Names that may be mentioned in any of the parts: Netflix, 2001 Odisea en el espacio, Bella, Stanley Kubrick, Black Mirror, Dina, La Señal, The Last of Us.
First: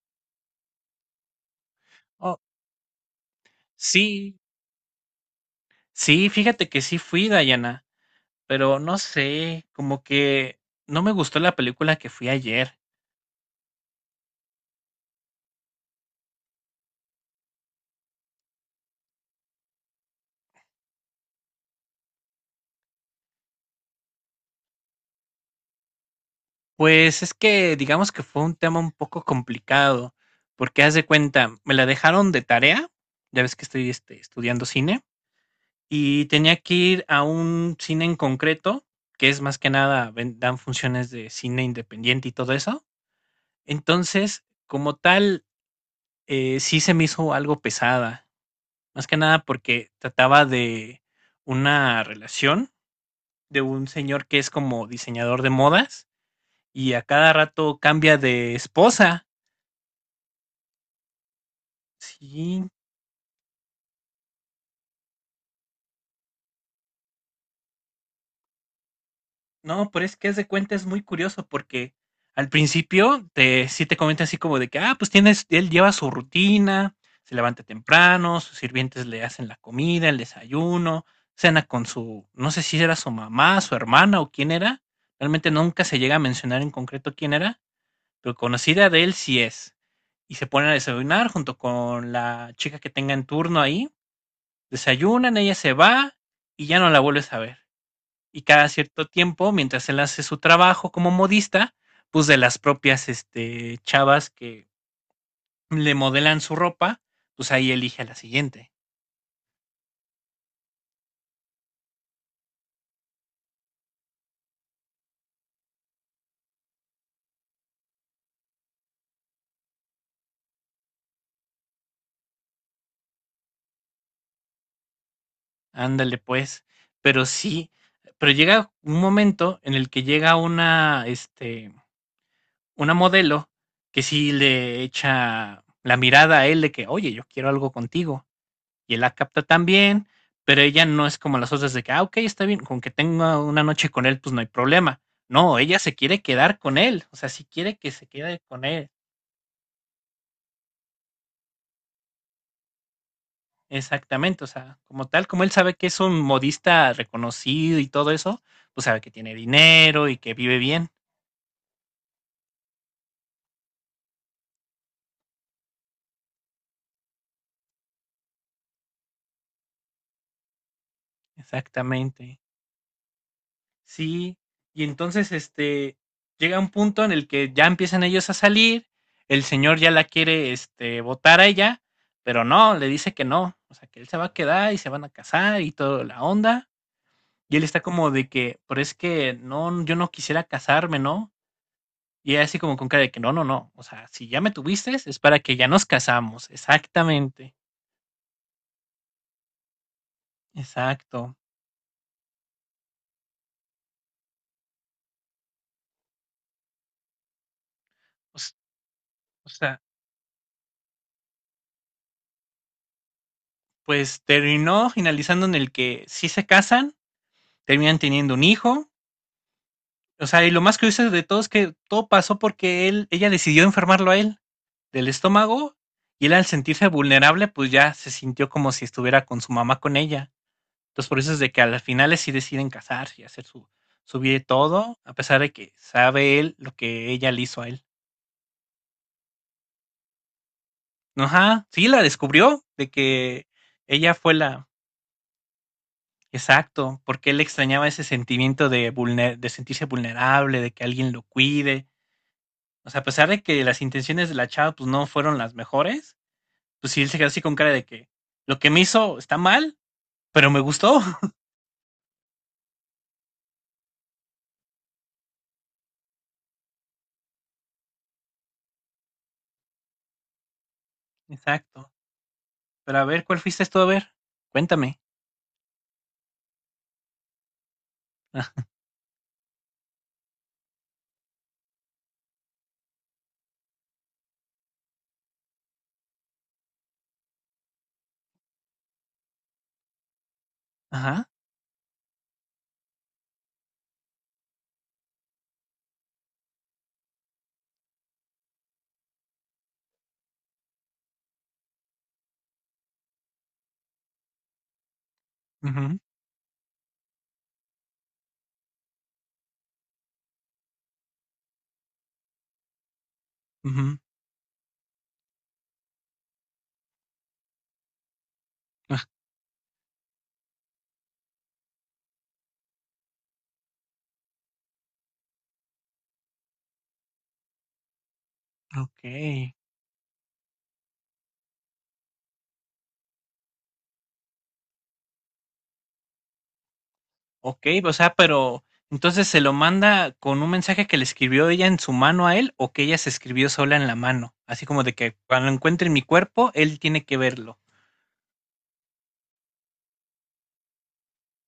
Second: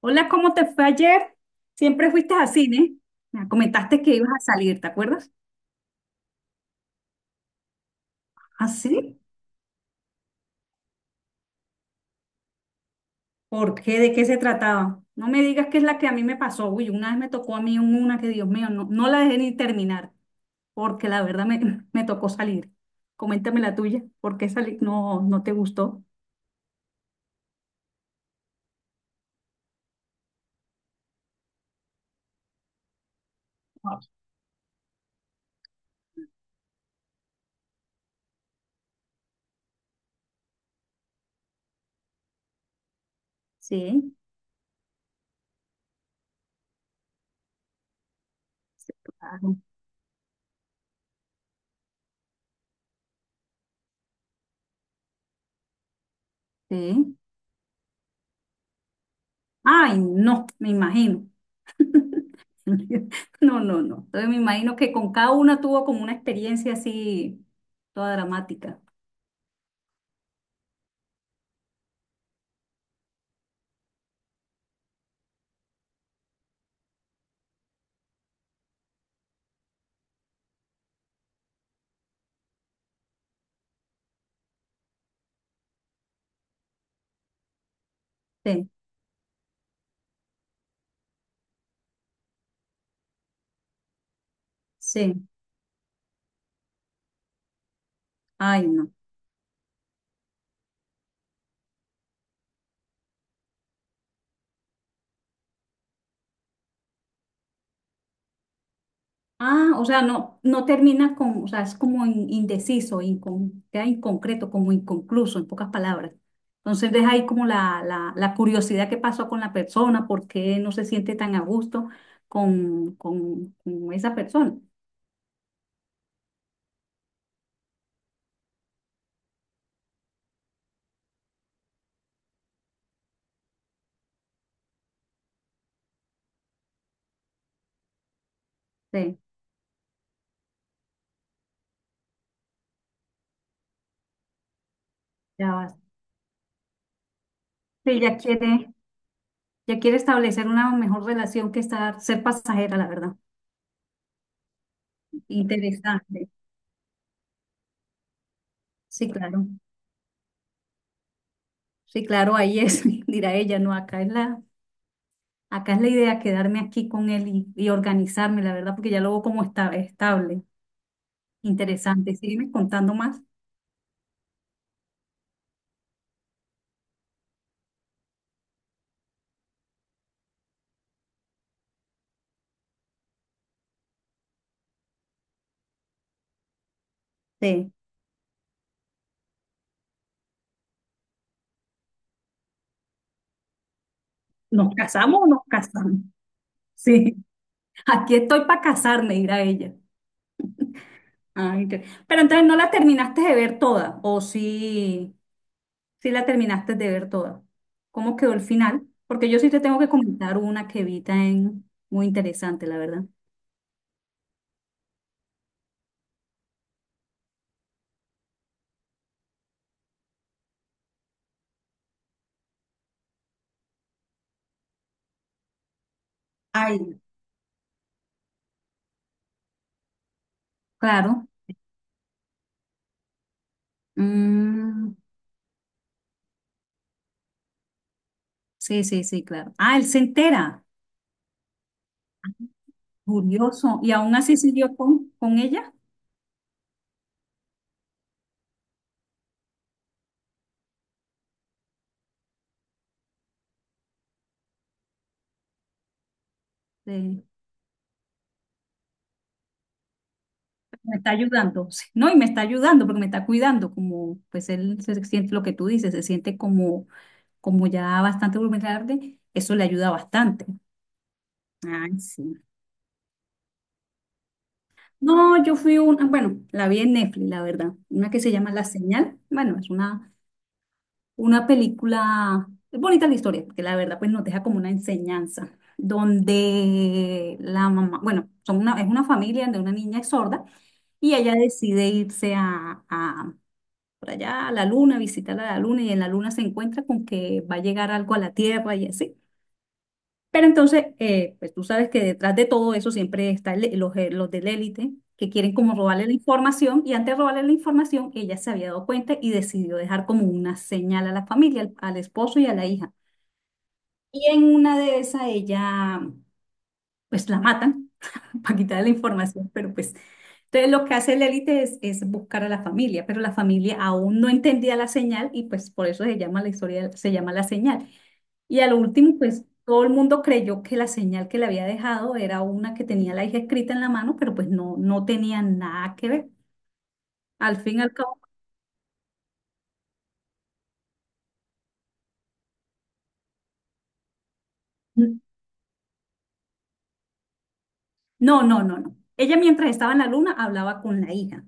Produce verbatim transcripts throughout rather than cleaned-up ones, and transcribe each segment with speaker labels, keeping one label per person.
Speaker 1: Hola, ¿cómo te fue ayer? Siempre fuiste
Speaker 2: Oh,
Speaker 1: a cine. Me comentaste que ibas
Speaker 2: sí,
Speaker 1: a salir, ¿te acuerdas?
Speaker 2: sí, fíjate que sí fui, Dayana,
Speaker 1: ¿Ah,
Speaker 2: pero no
Speaker 1: sí?
Speaker 2: sé, como que no me gustó la película que fui ayer.
Speaker 1: ¿Por qué? ¿De qué se trataba? No me digas que es la que a mí me pasó. Uy, una vez me tocó a mí una que, Dios mío, no, no la dejé ni terminar, porque la verdad me, me tocó salir. Coméntame la tuya. ¿Por qué salir? No, no te gustó.
Speaker 2: Pues es que digamos que fue un tema un poco complicado, porque haz de cuenta, me la dejaron de tarea, ya ves que estoy
Speaker 1: Ah.
Speaker 2: este, estudiando cine, y tenía que ir a un cine en concreto, que es más que nada, ven- dan funciones de cine independiente y todo eso.
Speaker 1: Sí,
Speaker 2: Entonces, como tal, eh, sí se me hizo algo pesada.
Speaker 1: sí,
Speaker 2: Más que nada
Speaker 1: claro,
Speaker 2: porque trataba de una relación de un señor que es como diseñador de modas y a
Speaker 1: sí.
Speaker 2: cada rato cambia de esposa.
Speaker 1: Ay, no, me imagino.
Speaker 2: Sí,
Speaker 1: No, no, no. Entonces me imagino que con cada una tuvo como una experiencia así, toda dramática.
Speaker 2: no, pero es que haz de cuenta es muy curioso porque al principio te, sí te comenta así como de que, ah, pues tienes, él lleva su rutina, se levanta temprano, sus sirvientes le hacen la comida, el desayuno, cena con su, no sé si era su mamá, su hermana o quién era, realmente nunca se llega a mencionar en concreto quién era, pero
Speaker 1: Sí,
Speaker 2: conocida de él sí es. Y se ponen a desayunar junto con la chica que tenga en turno ahí.
Speaker 1: sí,
Speaker 2: Desayunan, ella se va y ya no la vuelves a ver. Y
Speaker 1: ay
Speaker 2: cada
Speaker 1: no.
Speaker 2: cierto tiempo, mientras él hace su trabajo como modista, pues de las propias este, chavas que le modelan su ropa, pues ahí elige a la siguiente.
Speaker 1: Ah, o sea, no, no termina con, o sea, es como in- indeciso, incon- queda inconcreto, como inconcluso, en pocas palabras. Entonces deja ahí como la, la, la curiosidad que pasó con la persona, por qué no se siente tan a gusto con, con, con esa persona.
Speaker 2: Ándale pues. Pero sí, pero llega un momento en el que llega una, este, una modelo que sí le echa la mirada a él de que, oye, yo quiero algo contigo. Y él la
Speaker 1: Sí,
Speaker 2: capta también, pero ella no es como las otras de que, ah, ok, está bien, con que tenga una noche con él, pues no hay problema.
Speaker 1: ya
Speaker 2: No,
Speaker 1: va.
Speaker 2: ella se quiere quedar con él, o sea, sí quiere que
Speaker 1: Sí,
Speaker 2: se
Speaker 1: ya
Speaker 2: quede con
Speaker 1: quiere,
Speaker 2: él,
Speaker 1: ya quiere establecer una mejor relación que estar, ser pasajera, la verdad.
Speaker 2: exactamente, o sea, como tal, como él sabe que es un
Speaker 1: Interesante.
Speaker 2: modista reconocido y todo eso, pues sabe que
Speaker 1: Sí,
Speaker 2: tiene
Speaker 1: claro.
Speaker 2: dinero y que vive bien,
Speaker 1: Sí, claro, ahí es, dirá ella, no, acá es la. Acá es la idea quedarme aquí con él y, y organizarme, la verdad, porque ya lo veo como está, estable. Interesante.
Speaker 2: exactamente.
Speaker 1: Sígueme contando más.
Speaker 2: Sí, y entonces, este, llega un punto en el que ya empiezan ellos a salir, el señor ya la quiere, este, botar a ella, pero no, le dice que no, o sea, que él se va a quedar y se van a casar y toda la onda, y él
Speaker 1: Sí.
Speaker 2: está como de que, pero es que no, yo no quisiera casarme, ¿no? Y ella así como con cara de que no, no, no, o sea, si ya me
Speaker 1: ¿Nos
Speaker 2: tuviste es
Speaker 1: casamos o
Speaker 2: para
Speaker 1: nos
Speaker 2: que ya nos
Speaker 1: casamos?
Speaker 2: casamos,
Speaker 1: Sí.
Speaker 2: exactamente,
Speaker 1: Aquí estoy para casarme, dirá ella.
Speaker 2: exacto.
Speaker 1: Ah, inter- Pero entonces no la terminaste de ver toda, o sí, sí la terminaste de ver toda. ¿Cómo quedó
Speaker 2: O
Speaker 1: el
Speaker 2: s-
Speaker 1: final? Porque yo
Speaker 2: o
Speaker 1: sí te tengo
Speaker 2: sea,
Speaker 1: que comentar una que vi en muy interesante, la verdad.
Speaker 2: pues terminó finalizando en el que sí se casan, terminan teniendo un hijo. O sea, y lo más curioso de todo es que todo pasó porque él, ella decidió enfermarlo a él del estómago y él al sentirse
Speaker 1: Ay.
Speaker 2: vulnerable, pues ya se sintió como si estuviera con su mamá con ella. Entonces por
Speaker 1: Claro.
Speaker 2: eso es de que a las finales sí deciden casarse y hacer su, su vida y
Speaker 1: Mm,
Speaker 2: todo, a pesar de que sabe él lo que ella le hizo a él.
Speaker 1: sí, sí, sí, claro. Ah, él se entera.
Speaker 2: Ajá, sí, la descubrió de que
Speaker 1: Curioso. Y
Speaker 2: ella
Speaker 1: aún
Speaker 2: fue
Speaker 1: así
Speaker 2: la...
Speaker 1: siguió con, con ella.
Speaker 2: Exacto, porque él extrañaba ese sentimiento de, vulner- de sentirse vulnerable, de que alguien lo cuide. O sea, a pesar de que las intenciones de la chava pues no fueron las mejores, pues sí él se
Speaker 1: eh,
Speaker 2: quedó así con cara de que lo que me hizo está mal, pero me
Speaker 1: Me
Speaker 2: gustó.
Speaker 1: está ayudando, sí, ¿no? Y me está ayudando porque me está cuidando, como pues él se siente lo que tú dices, se siente como, como ya bastante vulnerable. Eso le ayuda bastante.
Speaker 2: Exacto.
Speaker 1: Ay, sí.
Speaker 2: Pero a ver, ¿cuál fuiste tú a ver? Cuéntame.
Speaker 1: No, yo fui una, bueno, la vi en Netflix, la verdad. Una que se
Speaker 2: Ah,
Speaker 1: llama La Señal. Bueno, es una. Una película, es bonita la historia, que la verdad pues nos deja como una enseñanza, donde la mamá, bueno, son una, es una familia de una niña sorda y
Speaker 2: ajá,
Speaker 1: ella decide irse a, a- por allá a la luna, visitar a la luna y en la luna se encuentra con que va a llegar algo a la Tierra y así. Pero entonces, eh, pues tú sabes que detrás de todo eso siempre están los, eh, los del la élite que quieren como
Speaker 2: ujú,
Speaker 1: robarle la información y antes de robarle la información, ella se había dado cuenta y decidió dejar como una señal a la familia, al, al esposo y a la hija.
Speaker 2: ujú,
Speaker 1: Y en una de esas ella, pues la matan para quitarle la
Speaker 2: ah,
Speaker 1: información, pero pues... Entonces lo que hace el élite es, es buscar a la familia, pero la familia aún no entendía la señal y pues por eso se llama la historia, se llama la señal. Y a lo último, pues
Speaker 2: ok.
Speaker 1: todo el mundo creyó que la señal que le había dejado era una que tenía la hija escrita en la mano, pero pues no, no tenía nada que ver. Al
Speaker 2: Ok,
Speaker 1: fin y
Speaker 2: o
Speaker 1: al
Speaker 2: sea,
Speaker 1: cabo,
Speaker 2: pero entonces se lo manda con un mensaje que le escribió ella en su mano a él o que ella se escribió sola en la mano. Así como de que
Speaker 1: n-
Speaker 2: cuando encuentre mi cuerpo, él tiene que verlo.
Speaker 1: no, no, no, no. Ella mientras estaba en la luna hablaba con la hija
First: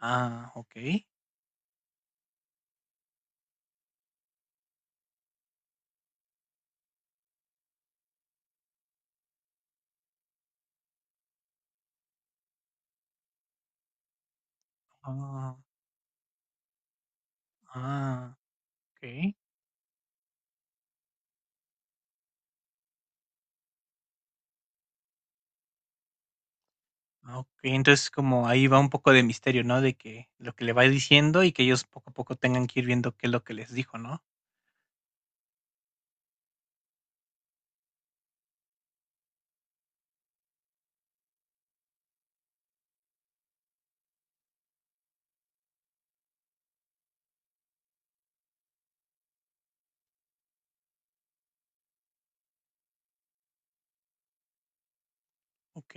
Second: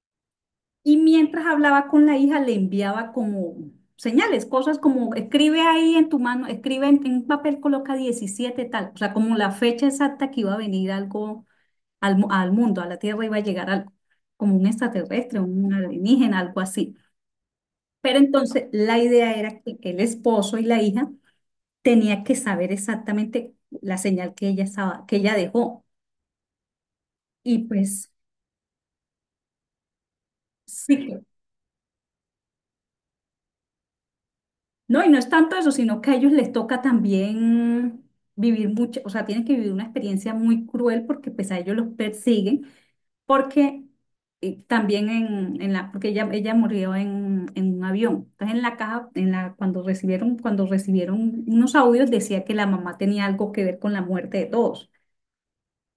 Speaker 2: Ah, ok.
Speaker 1: y mientras hablaba con la hija le enviaba como señales, cosas como escribe ahí en tu mano, escribe en, en un papel, coloca diecisiete tal, o sea, como la fecha exacta que iba a venir algo al, mu- al mundo, a la Tierra iba a llegar algo, como un extraterrestre,
Speaker 2: Ah,
Speaker 1: un alienígena, algo así. Pero
Speaker 2: ah,
Speaker 1: entonces la
Speaker 2: ok.
Speaker 1: idea era que el esposo y la hija tenía que saber exactamente la señal que ella estaba, que ella dejó.
Speaker 2: Ah,
Speaker 1: Y
Speaker 2: okey, entonces,
Speaker 1: pues
Speaker 2: como ahí va un poco de misterio, ¿no? De que lo que le va
Speaker 1: sí, que-
Speaker 2: diciendo y que ellos poco a poco tengan que ir viendo qué es lo que les dijo, ¿no?
Speaker 1: no, y no es tanto eso, sino que a ellos les toca también vivir mucho, o sea, tienen que vivir una experiencia muy cruel porque pues a ellos los persiguen, porque eh, también en, en la, porque ella, ella murió en, en un avión. Entonces en la caja, en la, cuando recibieron, cuando recibieron unos audios decía que la mamá tenía algo que ver con la muerte de todos.
Speaker 2: Ok.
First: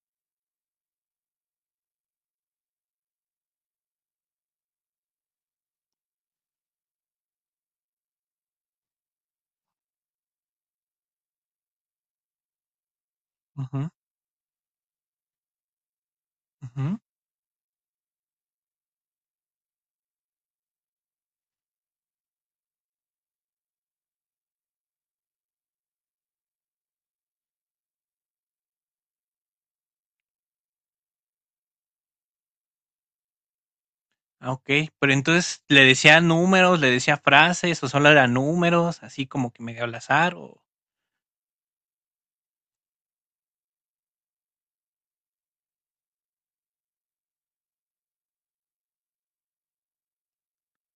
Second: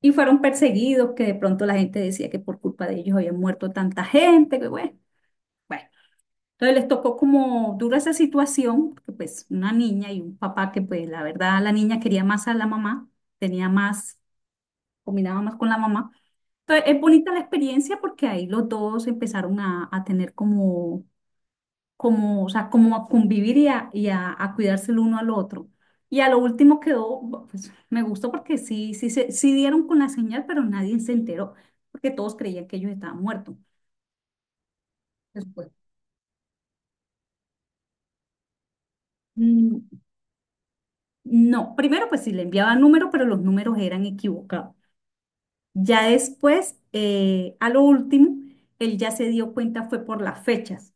Speaker 1: Y fueron perseguidos, que de pronto la gente decía que por culpa de ellos había muerto tanta gente, que bueno, bueno. Entonces les tocó como dura esa situación, porque pues una niña y un papá que pues la verdad la niña quería más a la mamá, tenía
Speaker 2: Ujú,
Speaker 1: más, combinaba más con la mamá. Entonces
Speaker 2: ujú.
Speaker 1: es bonita la experiencia porque ahí los dos empezaron a, a tener como como, o sea, como a convivir y a, y a, a cuidarse el uno al otro. Y a lo último quedó, bu- pues me gustó porque sí, sí, se, sí dieron con la señal, pero nadie se enteró, porque todos creían que ellos estaban muertos.
Speaker 2: Ah, okey. Pero entonces,
Speaker 1: Después,
Speaker 2: ¿le decía números, le decía frases o solo eran números, así como que
Speaker 1: mm,
Speaker 2: medio al azar o?
Speaker 1: no, primero pues sí le enviaba números, pero los números eran equivocados. Ya después, eh, a lo último, él ya se dio cuenta fue por las fechas.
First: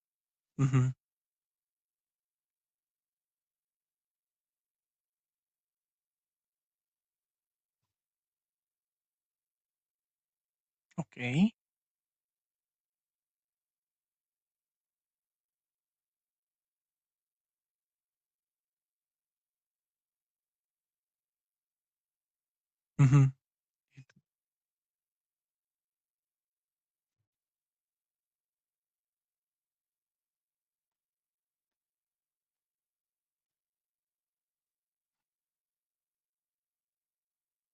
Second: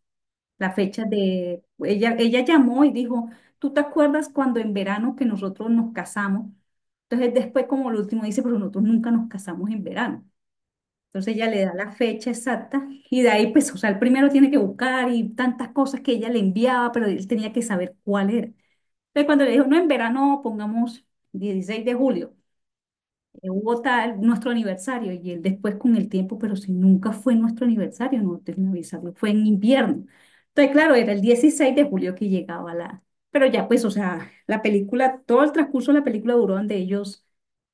Speaker 1: La
Speaker 2: Ujú,
Speaker 1: fecha de, ella, ella llamó y dijo, ¿tú te acuerdas cuando en verano que nosotros nos casamos? Entonces después como lo último dice, pero nosotros nunca nos casamos en verano.
Speaker 2: ok.
Speaker 1: Entonces ella le da la fecha exacta y de ahí pues, o sea, el primero tiene que buscar y tantas cosas que ella le enviaba, pero él tenía que saber cuál era. Entonces cuando le dijo, no, en verano pongamos dieciséis de julio,
Speaker 2: Ujú.
Speaker 1: eh, hubo tal, nuestro aniversario y él después con el tiempo, pero si nunca fue nuestro aniversario, no te avisarlo, fue en invierno. Entonces, claro, era el dieciséis de julio que llegaba la, pero ya pues, o sea, la película, todo el transcurso de la película duró donde ellos,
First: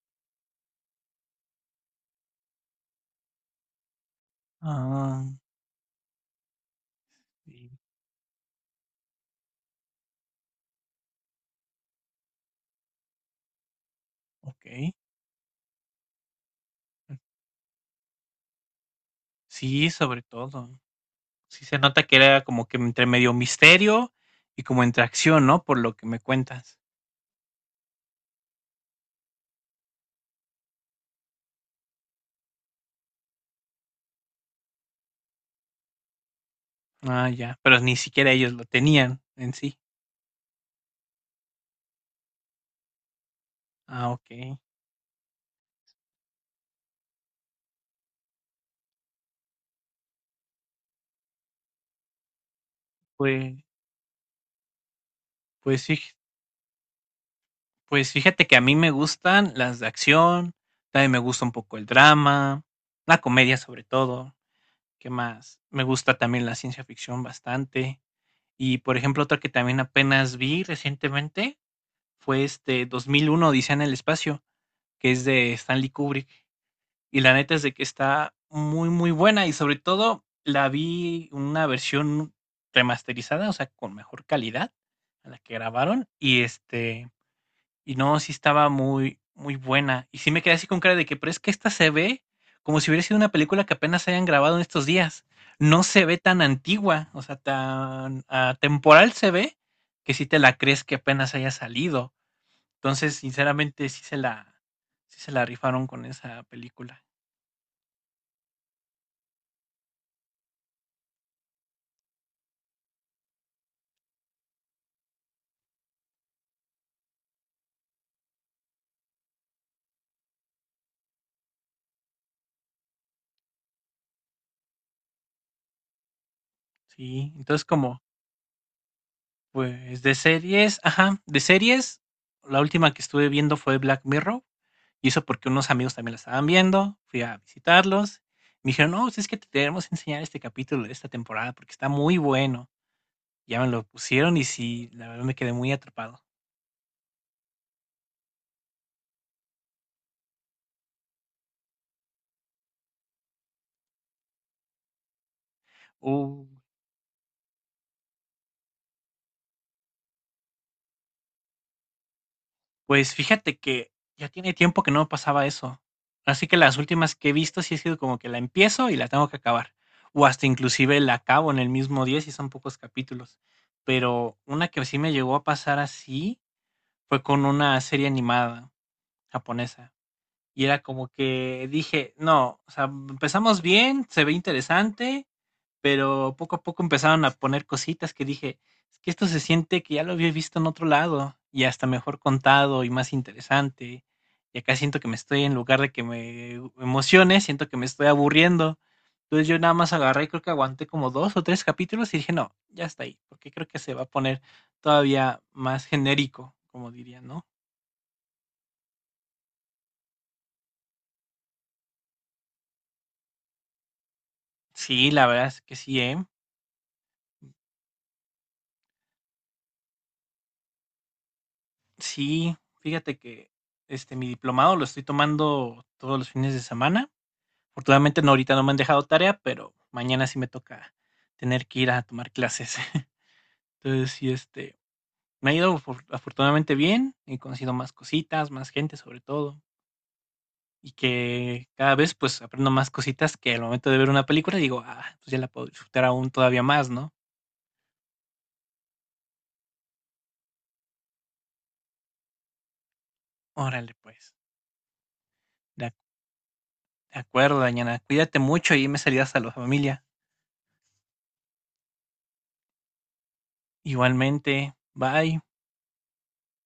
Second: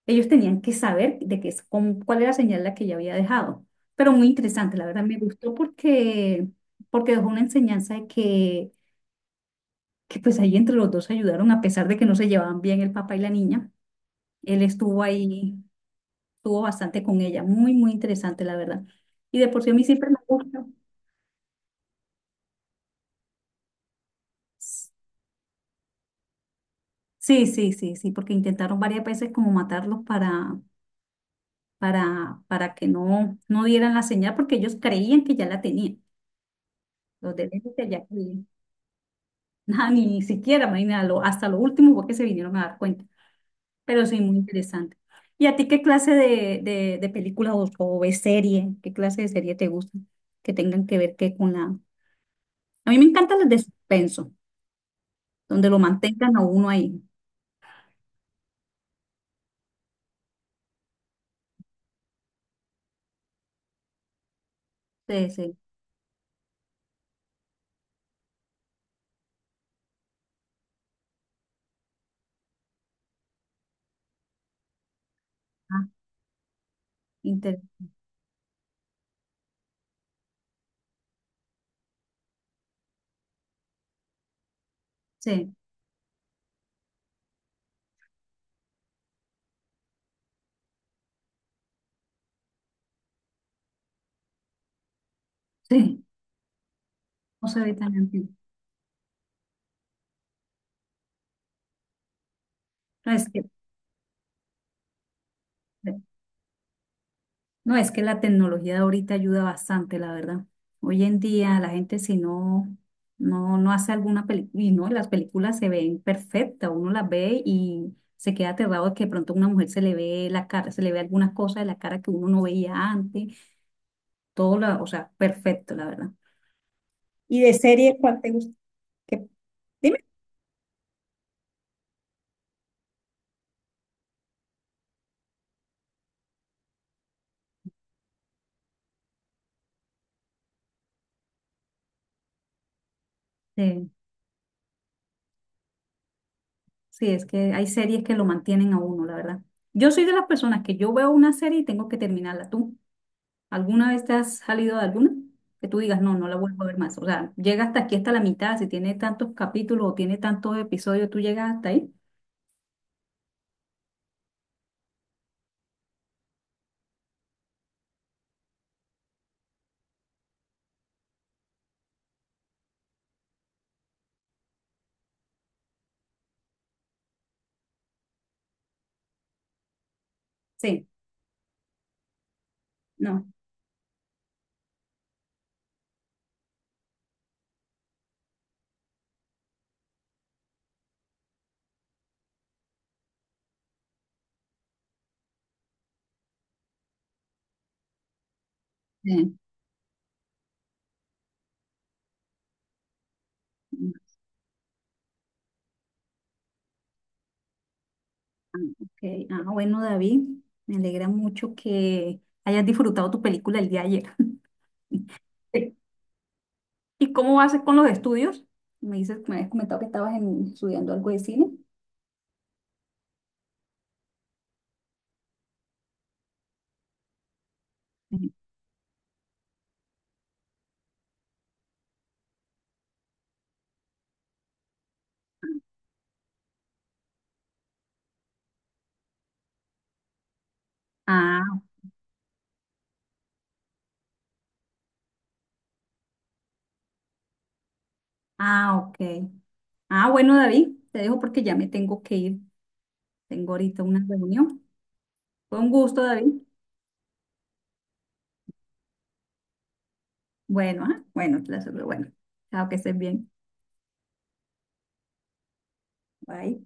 Speaker 1: ellos tenían que saber de qué, es- cómo- cuál era la señal la que ella había dejado. Pero muy interesante, la verdad me
Speaker 2: Ah,
Speaker 1: gustó porque, porque dejó una
Speaker 2: sí,
Speaker 1: enseñanza de que, que pues ahí entre los dos se ayudaron, a pesar de que no se llevaban bien el papá y la niña. Él
Speaker 2: okey.
Speaker 1: estuvo ahí estuvo bastante con ella, muy, muy interesante, la verdad. Y de por sí a mí
Speaker 2: Sí,
Speaker 1: siempre me
Speaker 2: sobre
Speaker 1: gusta.
Speaker 2: todo. Sí se nota que era como que entre medio misterio y como entre acción, ¿no? Por lo que me cuentas.
Speaker 1: Sí, sí, sí, sí, porque intentaron varias veces como matarlos para, para, para que no, no dieran la señal, porque ellos creían que ya la tenían.
Speaker 2: Ah,
Speaker 1: Los de
Speaker 2: ya,
Speaker 1: Lente
Speaker 2: pero ni
Speaker 1: ya
Speaker 2: siquiera
Speaker 1: creían.
Speaker 2: ellos lo tenían en sí.
Speaker 1: Nada, ni siquiera, imagínate, lo- hasta lo último fue que se vinieron a dar cuenta. Pero
Speaker 2: Ah,
Speaker 1: sí, muy
Speaker 2: okey.
Speaker 1: interesante. ¿Y a ti qué clase de, de, de películas o, o de serie, qué clase de serie te gusta? Que tengan que ver que con la... A mí me encantan las
Speaker 2: Pues
Speaker 1: de suspenso, donde lo
Speaker 2: pues fij
Speaker 1: mantengan a uno ahí.
Speaker 2: pues fíjate que a mí me gustan las de acción, también me gusta un poco el drama, la comedia sobre todo, ¿qué
Speaker 1: Sí, sí.
Speaker 2: más? Me gusta también la ciencia ficción bastante. Y, por ejemplo, otra que también apenas vi recientemente fue, este, dos mil uno Odisea en el espacio, que es de
Speaker 1: Ah,
Speaker 2: Stanley Kubrick. Y la neta es
Speaker 1: inter-
Speaker 2: de que está muy, muy buena, y sobre todo la vi una versión remasterizada, o sea, con mejor calidad a la que
Speaker 1: Sí,
Speaker 2: grabaron, y este, y no, sí estaba muy, muy buena. Y sí me quedé así con cara de que, pero es que esta se ve como si hubiera sido una película que apenas hayan grabado en estos días. No se
Speaker 1: sí.
Speaker 2: ve tan antigua, o sea,
Speaker 1: No se ve tan
Speaker 2: tan
Speaker 1: antiguo.
Speaker 2: atemporal se ve que si te la crees que apenas haya salido.
Speaker 1: No
Speaker 2: Entonces,
Speaker 1: es que,
Speaker 2: sinceramente, sí se la, sí se la rifaron con esa película.
Speaker 1: no, es que la tecnología de ahorita ayuda bastante, la verdad. Hoy en día la gente si no, no, no hace alguna película, y no, las películas se ven perfectas, uno las ve y se queda aterrado de que de pronto a una mujer se le ve la cara, se le ve algunas cosas de la cara que uno no veía antes, todo, la, o sea, perfecto, la verdad.
Speaker 2: Sí,
Speaker 1: ¿Y de
Speaker 2: entonces
Speaker 1: serie
Speaker 2: como,
Speaker 1: cuál te gusta? ¿Qué? Dime.
Speaker 2: pues de series, ajá, de series, la última que estuve viendo fue Black Mirror, y eso porque unos amigos también la estaban viendo, fui a visitarlos, me dijeron, no, pues es que te tenemos que enseñar este capítulo de esta temporada porque está muy bueno. Ya me lo
Speaker 1: Sí.
Speaker 2: pusieron y sí, la verdad me quedé muy atrapado.
Speaker 1: Sí, es que hay series que lo mantienen a uno, la verdad. Yo soy de las personas que yo veo una serie y tengo que terminarla. ¿Tú alguna vez te has salido de alguna? Que tú digas, no, no la
Speaker 2: Uh,
Speaker 1: vuelvo a ver más. O sea, llega hasta aquí, hasta la mitad. Si tiene tantos capítulos o tiene tantos episodios, ¿tú llegas hasta ahí?
Speaker 2: Pues fíjate que ya tiene tiempo que no me pasaba eso. Así que las últimas que he visto sí ha sido como que la empiezo y la tengo que acabar. O hasta inclusive la acabo en el mismo día si son pocos capítulos. Pero una que sí me llegó a pasar así fue con una serie animada japonesa. Y era
Speaker 1: Sí,
Speaker 2: como que dije, no, o sea,
Speaker 1: no.
Speaker 2: empezamos bien, se ve interesante, pero poco a poco empezaron a poner cositas que dije, es que esto se siente que ya lo había visto en otro lado y hasta mejor contado y más interesante. Y acá siento que me estoy, en lugar de que me emocione, siento que me estoy aburriendo.
Speaker 1: Sí.
Speaker 2: Entonces yo nada más agarré y creo que aguanté como dos o tres capítulos y dije, no, ya está ahí, porque creo que se va a poner todavía más genérico, como diría, ¿no?
Speaker 1: Ah, ok. Ah, bueno, David, me alegra mucho que hayas disfrutado tu película el día de ayer.
Speaker 2: Sí, la verdad es
Speaker 1: Sí.
Speaker 2: que sí, ¿eh?
Speaker 1: ¿Y cómo vas con los estudios? Me dices, me habías comentado que estabas en- estudiando algo de cine.
Speaker 2: Sí, fíjate que este, mi diplomado lo estoy tomando todos los fines de semana. Afortunadamente no,
Speaker 1: Sí.
Speaker 2: ahorita no me han dejado tarea, pero mañana sí me toca tener que ir a tomar clases. Entonces, sí, este, me ha ido afor- afortunadamente bien, he conocido más cositas, más gente sobre todo, y
Speaker 1: Ah,
Speaker 2: que cada vez pues aprendo más cositas que al momento de ver una película digo, ah, pues ya la puedo disfrutar aún todavía más, ¿no?
Speaker 1: ah, ok. Ah, bueno, David, te dejo porque ya me tengo que ir. Tengo ahorita
Speaker 2: Órale,
Speaker 1: una
Speaker 2: pues.
Speaker 1: reunión. Fue un
Speaker 2: De ac-
Speaker 1: gusto, David.
Speaker 2: de acuerdo, Dañana, cuídate mucho y me saludas a la familia.
Speaker 1: Bueno, ah, bueno, te la- bueno. Chao, que estés bien.
Speaker 2: Igualmente, bye.
Speaker 1: Bye.